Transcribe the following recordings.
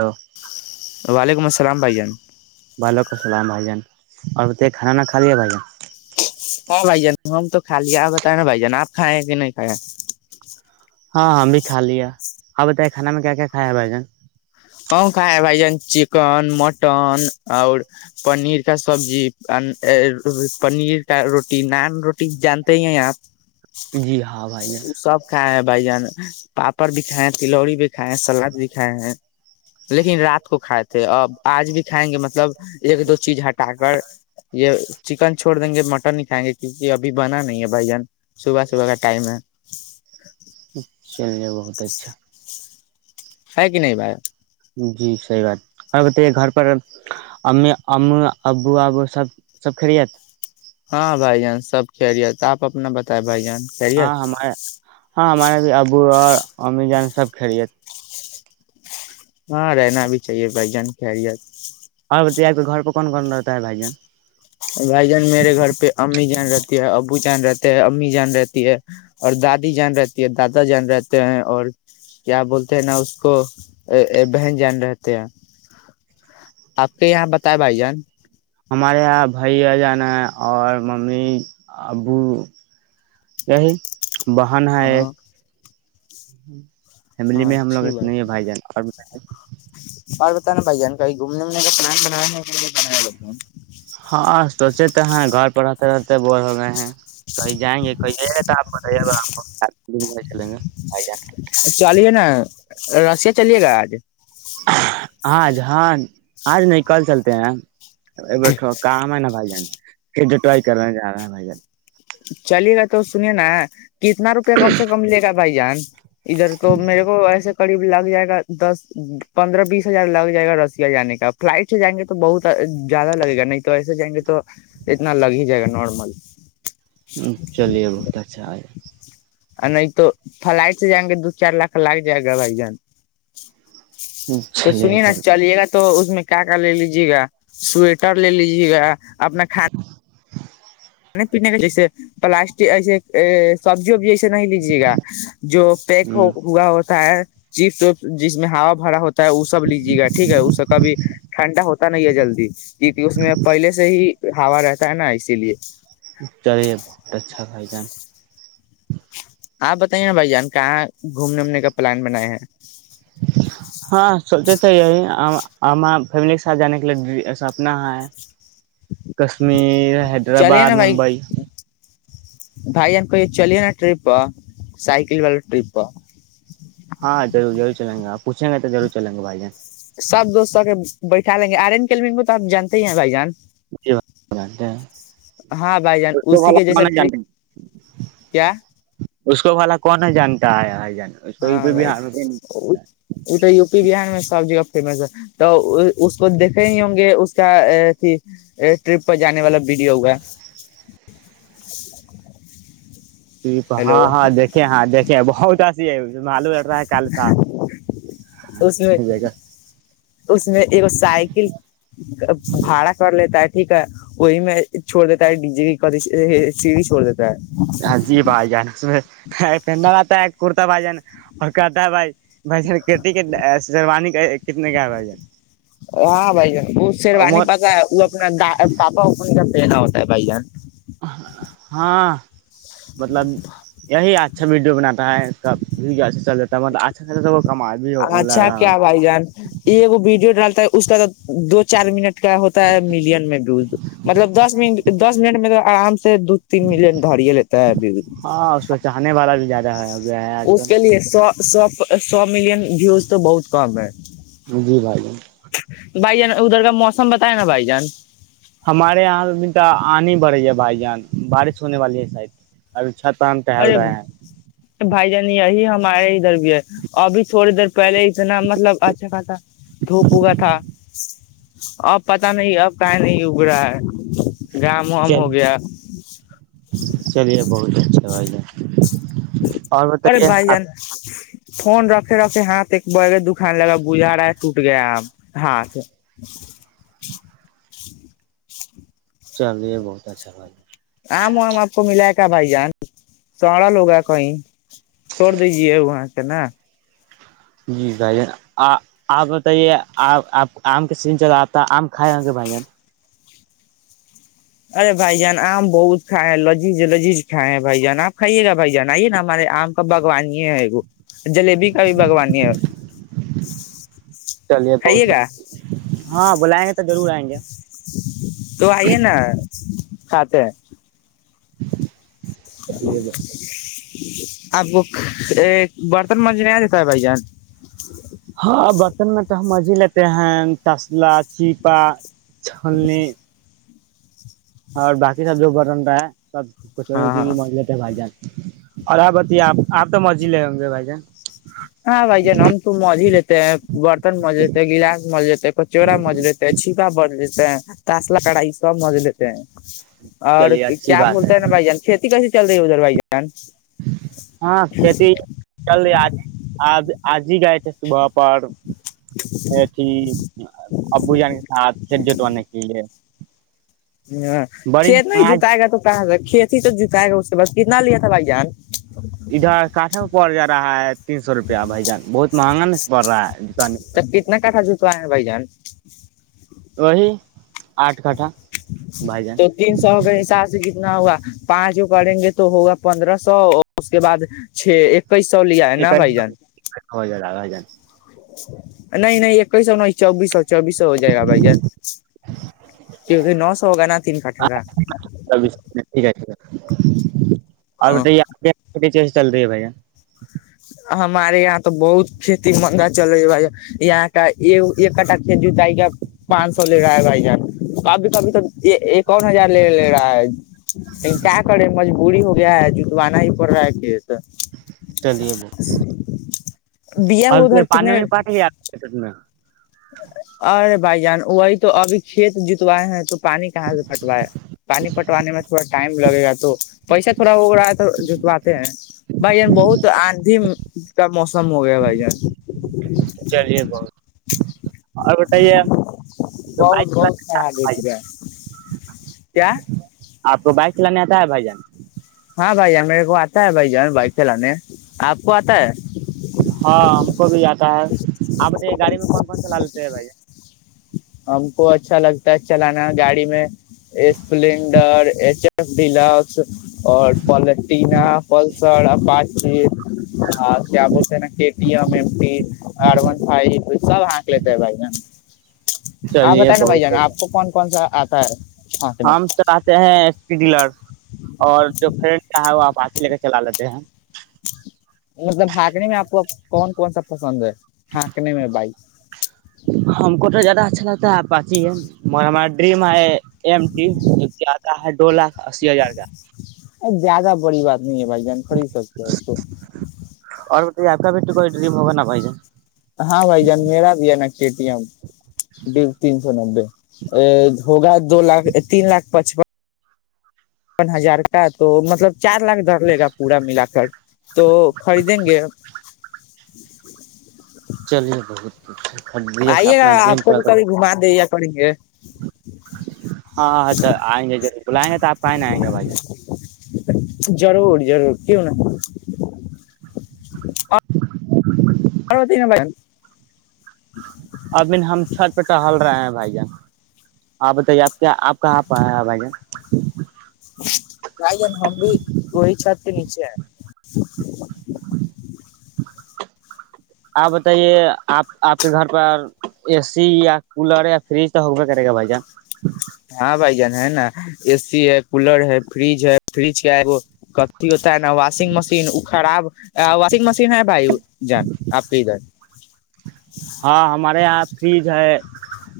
Hello وعلیکم اس سلام بھائی جان وسلام سلام بھائی جان اور بتائیں کھانا نہ کھا لیا بھائی جان ہاں بھائی جان ہم تو کا لیا آپ بتیں نا بھائی جان آپ کھائے ہیں کہ نہیں کھائے ہیں ہاں بتائیں کانا میں کیا کیا کھایا ہے بھائی جان ہن کھائے ہے بھائی جان چکن مٹن اور پنیر کا سبزی پنیر کا روٹی نان روٹی جانتے ہی ہیں آپ جی ہاں بھائی جان وہ سب کھائے ہیں بھائی جان پر بھی کھائیں تھوڑی بھی کائے ہیں صلاۃ بھی کھائے ہیں لیکن رات کو کھائے تھ اب آج بھی کھائیں گے مطلب ایک دو چیز ہٹا کر یہ چکن چھوڑ دیں گے مٹن ہی کھائیں گے کیونکہ ابھی بنا نہیں ہے بھائی جان صبح صبح کا ٹائم ہے [unintelligible] چلیے بہت اچھا ہے کہ نہیں بایا جی صحیح بات اور بتائیے گھر پر امی امی ابو ابو سب سب خیریت ہاں بھائی جان سب کہہریی آپ اپنا بتائے بھائی جان ہاں خیریت ہمارے ہاں ہمارے بھی ابو اور امی جان سب خڑت ہاں رہنا بھی چاہیے بھائی جان خیریت اوراں ب گھر پ کون کون رہتا ہے بھائی جان بھائی جان میرے گھر پہ امی جان رہتی ہے ابو جان رہتے ہیں امی جان رہتی ہے اور دادی جان رہتی ہے دادا جان رہتے ہیں اور کیا بولتے ہیں نا اس کو بہن جان رہتے ہیں آپ کے یہاں بتائے بھائی جان ہمارے یہاں بھائی اجانا ہے اور ممی ابو یہی باہان ہے ایک ہاں ہ ہ فیملی ہاں میں ہم لوگ اچھی اتنے ہیں بات بھائی جان اور اور بت نا بھائی جان کہیں گھومنےنے کا پلان بنا بنا لتے ہیں ہاں سوچے تو ہیں گھر پر رہتے رہتے بور ہو گئے ہیں کہ جائیں گے کہیں آپ بتائیے گا آپ چلیں گے ج چلیے نا رسیا چلیے گا آج آج ہاں آج نہیں کل چلتے ہیں ا ٹوا کاں میں ن نہ بائی جتے ہیں ک جو ٹرائی کر گ رہا ہے چلے گا تو سنیے نا کتنا روپیہ کم سے کم لے گا بھائی جان ادھر کو میرے کو ایسے قریب لگ جائے گا دس پندرہ بیس ہزار لگ جائے گا رسیا جانے کا فلائٹ سے جائیں گے تو بہت زیادہ لگے گا نہیں تو ایسے جائیں گے تو اتنا لگ ہی جائے گا نارمل چلیے بہت اچھا آ نہیں تو فلائٹ سے جائیں گے دو چار لاکھ لگ جائے گا بھائی جان تو چلیے سنیے بہت گا تو اس میں کیا کا لے لیجے گا سویٹر لے لیجیے گا اپنا خان پینے کا جیس پلاسٹک ایسے سبزی وب نہیں لیجیے گا جو پیک ہ ہوا ہوتا ہے چیپس وپ جس میں ہا بھرا ہوتا وہ سب لیجیے گا ٹھیک ہے اس سے کبھی ٹھنڈا ہوتا نہیں ہے جلدی کیکہ اس میں پہلے سے ہی ہوا رہتا ہے نا اسی لیے چلے بہت اچھا کھائی جان آپ بتائیے نا بھائی جان کہاں گھومنے اومنے کا پلان بناائے ہیں ہاں سوچت ہما فیملی کے ساتھ جانے کے لیے سپنا ہے کشمیر چلیے حیدرآباد نا بھائی ممبئی بھائی جن کو یہ چلیےناا پ سائکل واللا پ ہاں ضرور ضرور چلیں گے آپ پوچیں گے تو ضرور چلیں گے بھائی جان سب دوستوں کے بیٹھا لیں گے آرین کلگو تو آپ جانتے ہی ہیں بھائی جان ج جتے ہیں ہاں بھائی جان اس کو اسی بھلاا کے جیسا ٹرپ کیا کون ہے جانتا ہے ہے جان اس کو ہاں بھائی بہار ا تو و پی بہار میں سب جگہ فس تو اس کو دیکھے نہیں ہوں گے اس کا اھی ٹرپ پہ جانے والا وڈیو ہوگا پپ ہاں ہاں دیکیں ہاں دیکھیں بہت ج آئی اس میں اس میں ایک سائیکل بھاڑا کر لیتا ہے ٹھیک ہے وہی میں چھوڑ دیتا ہے ڈی جے سیی چھوڑ دیتا ہے ہاں جی بائی جانا پ آتا ہے کرتا بائی جان اور کردا بھائی بھ ج کٹیانی کتنے کا ہے بھائی جن ہے ہاں بھائی جان وہ شیروانی کہا ہوتا ہے بھائی جان ہاں مطلب یہی اچھا ویڈیو بناا اس کا بھی اھا چل جتا ہے مل اچھا خا اچھا کیا بائی جان یہ ایکگ ویڈیو ڈالتا ہے اس کا تو دو چار منٹ کا ہوتا ہے ملین میں ڈ مطلب دس م دس منٹ میں تو آرام سے دو تین ملین دھاڑیا لیتا ہے ابھی ہاں اس کو چاہنے والا بھی زیادہ ہو گیا ہے آج اس کے کل لیے سا سو سو ملن جی اس تو بہت کم ہے جی بھائی بھائی جان ادھر کا موسم بتائے نا بھائی جان ہمارے یہاں ابھی آانی ہی بڑی ہے بھائی جان بارش ہونے والی ہے ساید ابھی اھا تان ٹہل ارے رہے ہیں بھائی جان یہی ہمارے ادھر بھی ہے ابھی تھوڑی دیر پہلے اتنا مطلب اچھا خاصہ دھوپ و کا تھا اب پت نہیں اب کہیں نہیں اب رہا ہے گام چ وام ہو گیا چلیے بہت اچھا توبی لے اور ارے بتائیے بھائی آپ جان فون رکھے رکھے ہاتھ ایک بڑ دکان لگا گجارا ہے ٹوٹ گیا اب ہاتھ چلیے بہت اچھا بات ہے آم وام آ کو ملا کے کیا بھائی جان سڑا لوگا کہیں چھوڑ دیجیے وہاں چنا جی بھائی جان آ آپ بتائیے آپ آپ آم کے سن چلا آپتا آم کھائے ہوں گے بھائی جان ارے بھائی جان آم بہت کھائے ہیں لذیذ لذیذ کھائے ہیں بھائی جان آپ کھائیے گا بھائی جان آئیے نا ہمارے آم کا بگوان ہی ہےو جلیبی کا بھی باگوانی ہے چلیے کھائیے بہت گا اچھا، ہاں بلائیں گے تو ضرور آئیں گے تو آئیے نا آتے [unintelligible] چلیے [unintelligible] آپ کو برتن منجنے آ دیتا ہے بھائی جان ہاں برتن میں تو ہمج مضیلےتےین تسلا چیپا چاننے اور باقی سب جو بٹن رہا ہے سب کچڑی ہاں وچی بھی ہاں مز لیتے ہےھائی جات اور آپ بتے آپ آپ تو مرزی لے ہوں گے بھائی جان ہاں بائ جان ہم تو مزیل برتن مز جتے گلاس مز جتے پچورا مجر ت اچھی پا ب لیتے ہیں تسلہ کڑا یہ سب مجز لیتے ہیں اور چلیے اچھی کیا بات ہے بولتا ہیں نا بھائی جان کھیتی کیسی چل رہ ہو در بائیا ہاں کھیتی چل رہی آج آج آج ہی گیا تھ صبح پر بیھی ابو جان کے ساتھ کھیت جتوانے کے لیے ہ بڑی چت ن آج جوت آگات کہ کھیتی تو جھکائے گا اس سے بس کتنا لیا تھا بھائی جان ادھر کاٹھا پڑ جا رہا ہے تین سو روپیہ بھ جان بہت مہنگا نہیں پڑ رہا ہے دکان آ بھائی جان وہی آٹھ کٹھا بھائی جان تو تین سو کے حساب سے ک تنا ہوا پانچ وہ کریں گے تو ہوگا پندرہ سو اور اس کے بعد چھ ایک ایک ہو جائے لگا جان نہیں نہیں ایک ہیس ن چوبیس سو چوبیس سو ہو جائے گا بھائی ج کیونکہ نو سو ہوگا نا تین کاٹھگا ٹھیک ہے ٹھیک ہے اور چل رہی ہے بھیا ہمارے یہاں تو بہت کھیتی مندا چل رہی ہے بھائی یہاں کا ایک کٹا کھیت جتا گ پانچ سو لے رہا ہے بھائی کبھی کبھی تو ایک اور ہزار لے لے رہا ہے لیکن کیا کرے مجبوری ہو گیا ہے جتوانا ہی پڑ رہا ہے کھیت چلیے ب [unintelligible] اور کیا پانی وانی پٹ گ [inaudible] اور بھائی جان وہی تو ابھی کھیت جتوائے ہیں تو پانی کہاں سے پٹوا ہے پانی پٹوانے میں تھوڑا ٹائم لگے گا تو پیسہ تھوڑا ہو رہا ہے تو جٹواتے ہیں بھائی یہ بہت آندھی کا موسم ہو گیا بھائی یہان چلیے بہت اور بتائیے بک چل آپ کو بائک چلانے س بائی جان ہاں بائی ہمیرے کو س بھائی جانیں بائک چلاننےے آپ کو آتا ہے ہاں ہم کو بھی آتا ہے آپے گاڑی میں کون کون چلا لیتے ہیں بھائی ہم کو اچھا لگتا ہے چلانا گاڑی میں اسپلینڈر ایچ ایف ڈلکس اور پین پلسری کیا بولتے ہیں نا م کن ف سب آک لیتے بھائی جان؟ آپ چلیے بتائ نا بھائی بہت جانا آپ کو کون کون سا آتا ہانکنے ہم چاہتے ہیں اسپی ڈیلر اور جو فرینڈ چاہ وہپ پاچ ہی لے کے چلا لیتے ہیں مطلب بھاگنے میں آپ کو کون کون سا پسند ہے ہاں کنے میں بائی ہم کو زیادہ اچھا لگتا ہے آپچی ہمار ڈم ایم ٹی ڈولا اسی ہزار کا جیادہ بڑی بات نہیں بھائی جان خری سکتے س اور تو یہ آ بیٹ کوئی ڈریم ہوگا پے ہاں بھائی جان میرا بھی ہے نا کے ٹی ایم تین سو نبے ا ہوگا دو لاکھ تین لاکھ پچپن ہزار کا تو مطلب چار لاکھ دھر لے گا پورا ملا کر تو خریدیں گے [unintelligible] چلیے بہت اچھ آئیے گا آپ کو بھی کبھی گھما دےے پانی گے ہاں ہاں تو آئیں گے لائ گے آپ پائن آئیں گا بھائی جان ضرور ضرور کیوں ن [unintelligible] اروتب ابھین ہم چھت پہ ٹہل رہے ہیں بھائی جان آپ بتائیے آپ کیا آپ کہاں پ بھائی جان [inaudible] بھائی جان ہم بھی وہی چھت کے نیچے ہیں آپ بتائیے آپ آپ کے گھر پر اے سی یا کولر یا فریج تو ہوگ کرے گا بھائی جان ہاں بھائی جان ہے نا اے سی ہے کولر ہے فریج ہے فریج کیا ہے وہ ک ت نا واشنگ مشینن خراب واشنگ مشین ہے بھائی جان آپ کے ادھر ہاں ہمارے یہاں فریج ہے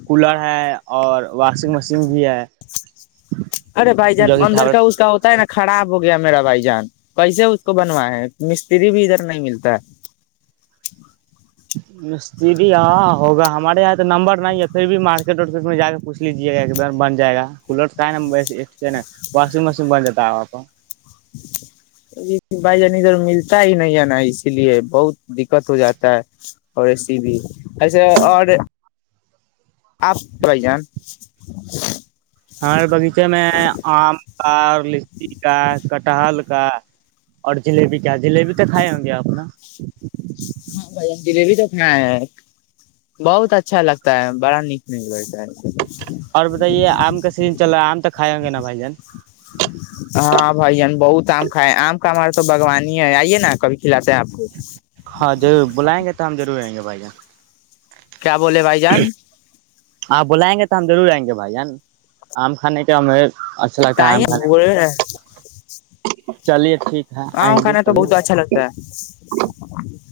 کولر ہے اور واشنگ مشین بھی ہے ارے بھائی جان جو کہ اندر خبر کا اس کا ہوتا ہے نا خراب ہو گیا میرا بھائی جان کیسے اس کو بنوا ہے مستری بھی ادھر نہیں ملتا ہے مستری ہاں ہوگا ہمارے یہاں تو نمبر نہیں ہے پھر بھی مارکیٹ وارکیٹ میں جا کے پوھ لیجیے گا ایک دم بن جائے گا کولر کا ہے نا واشنگ مشین بن دیتا ہےاں بھائی جان ادھر ملتا ہی نہیں ہے نا اسی لیے بہت دقت ہو جاتا ہے اور ایسی بھی ایسے اور آپ بھائی جان ہمارے بغیچے میں آم کا اور لچی کا کٹہال کا اور جلیبی کا کیا جلیبی تو کھائے ہوں گے آپ ن ہاں بھائی جلیبی تو کھا ہے بہت اچھا لگتا ہے بڑا نیک مل کرتا ہے اور بتائیے آم کا سیزن چل رہا ہے آم تک کھیں گے نا بائی جان ہاں بھ جان بہت آم کھائے آم کا ہمارا تو بگوانی ہی ہے آئیے نا کبھی کھلاتے ہے آپ کو ہاں ضرور بلائیں گے ہم ضرور آئیں گے بھائی جان کیا بولے بھائی جان [unintelligible] ہاں بلائیں گے تو ہم ضرور آئیں گے بھائی آم کھانے کا ممر کائی ب چلیے ٹھییک ہ کھانا تو بہت اچھا لگتا ہے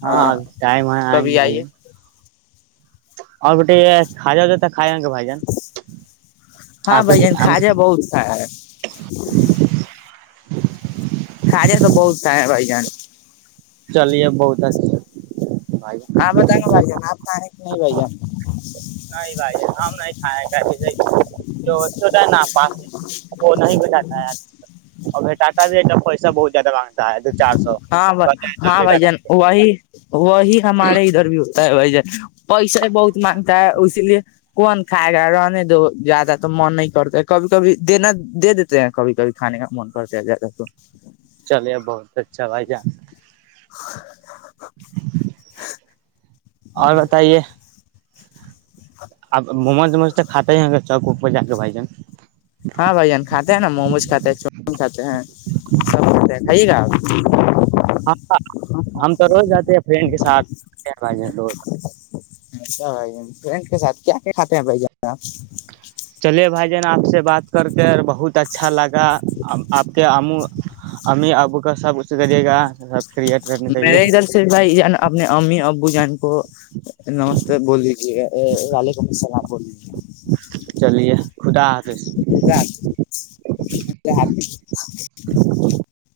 ہاں ٹائم ہے آئیں کبھی گے بھائی آئیے جان۔ اور بھے ک جا ہو ت ہاں آپ کے بھائی جین آم؟ خاجا بہ خا [inaudible] چلیے بہت اچھا بھائی جان آپ بتان بار جانا آپ نہیں بھیا نہیں بھائی ہم [unintelligible] [unintelligible] جو ہوتا ہے نا پاس وہ نہیں گ جاتا ہے آج اور بٹاتا بھی ہے پیسا بہت [unintelligible] چار سو ہاں ب ہاں بھی بھائی کٹائیں جان گے وہی وہی ہمارے ادھر بھی ت بائی جائے پیسے ہی بہت مانگتا ہے اسی لیے کون کھائے گا رہنے دو زیادہ تو من نہیں کرتا ہے کبھی کبھی دینا دے دیتے ہیں کبھی کبھی کھانے کا من کرتا ہے زیادہ تو چلے بہت اچھا بھائی ج [unintelligible] اور بتائیے آب مج مجتے خھات ہی ہ چ کو کو جا کے بھائی جن ہاں بھین کھاتے ہیں نا موموز کھاتے ہیں چاین کھاتے ہیں سب کھاتے ہیں کھائیے گا آپ [unintelligible] ہاں ہم تو رو جاتے ہیں فرینڈ کے ساتھ تو اچھا بھ فرینڈ کےاتھ کیا کیا کھاتے ہیں بھائی جان [unintelligible] چلیے بھائی آپ سے بات کر کے بہت اچھا لگا آپ کے آمو امی ابو کا سب کچھ کریے گا سب کریٹ کرنی چاہیے میرے ادھر سے بھائی اپنے امی ابو جان کو نمستے بولیجیے وعلیکم السلام بولیجے چلیے خدا حافظ [unintelligible]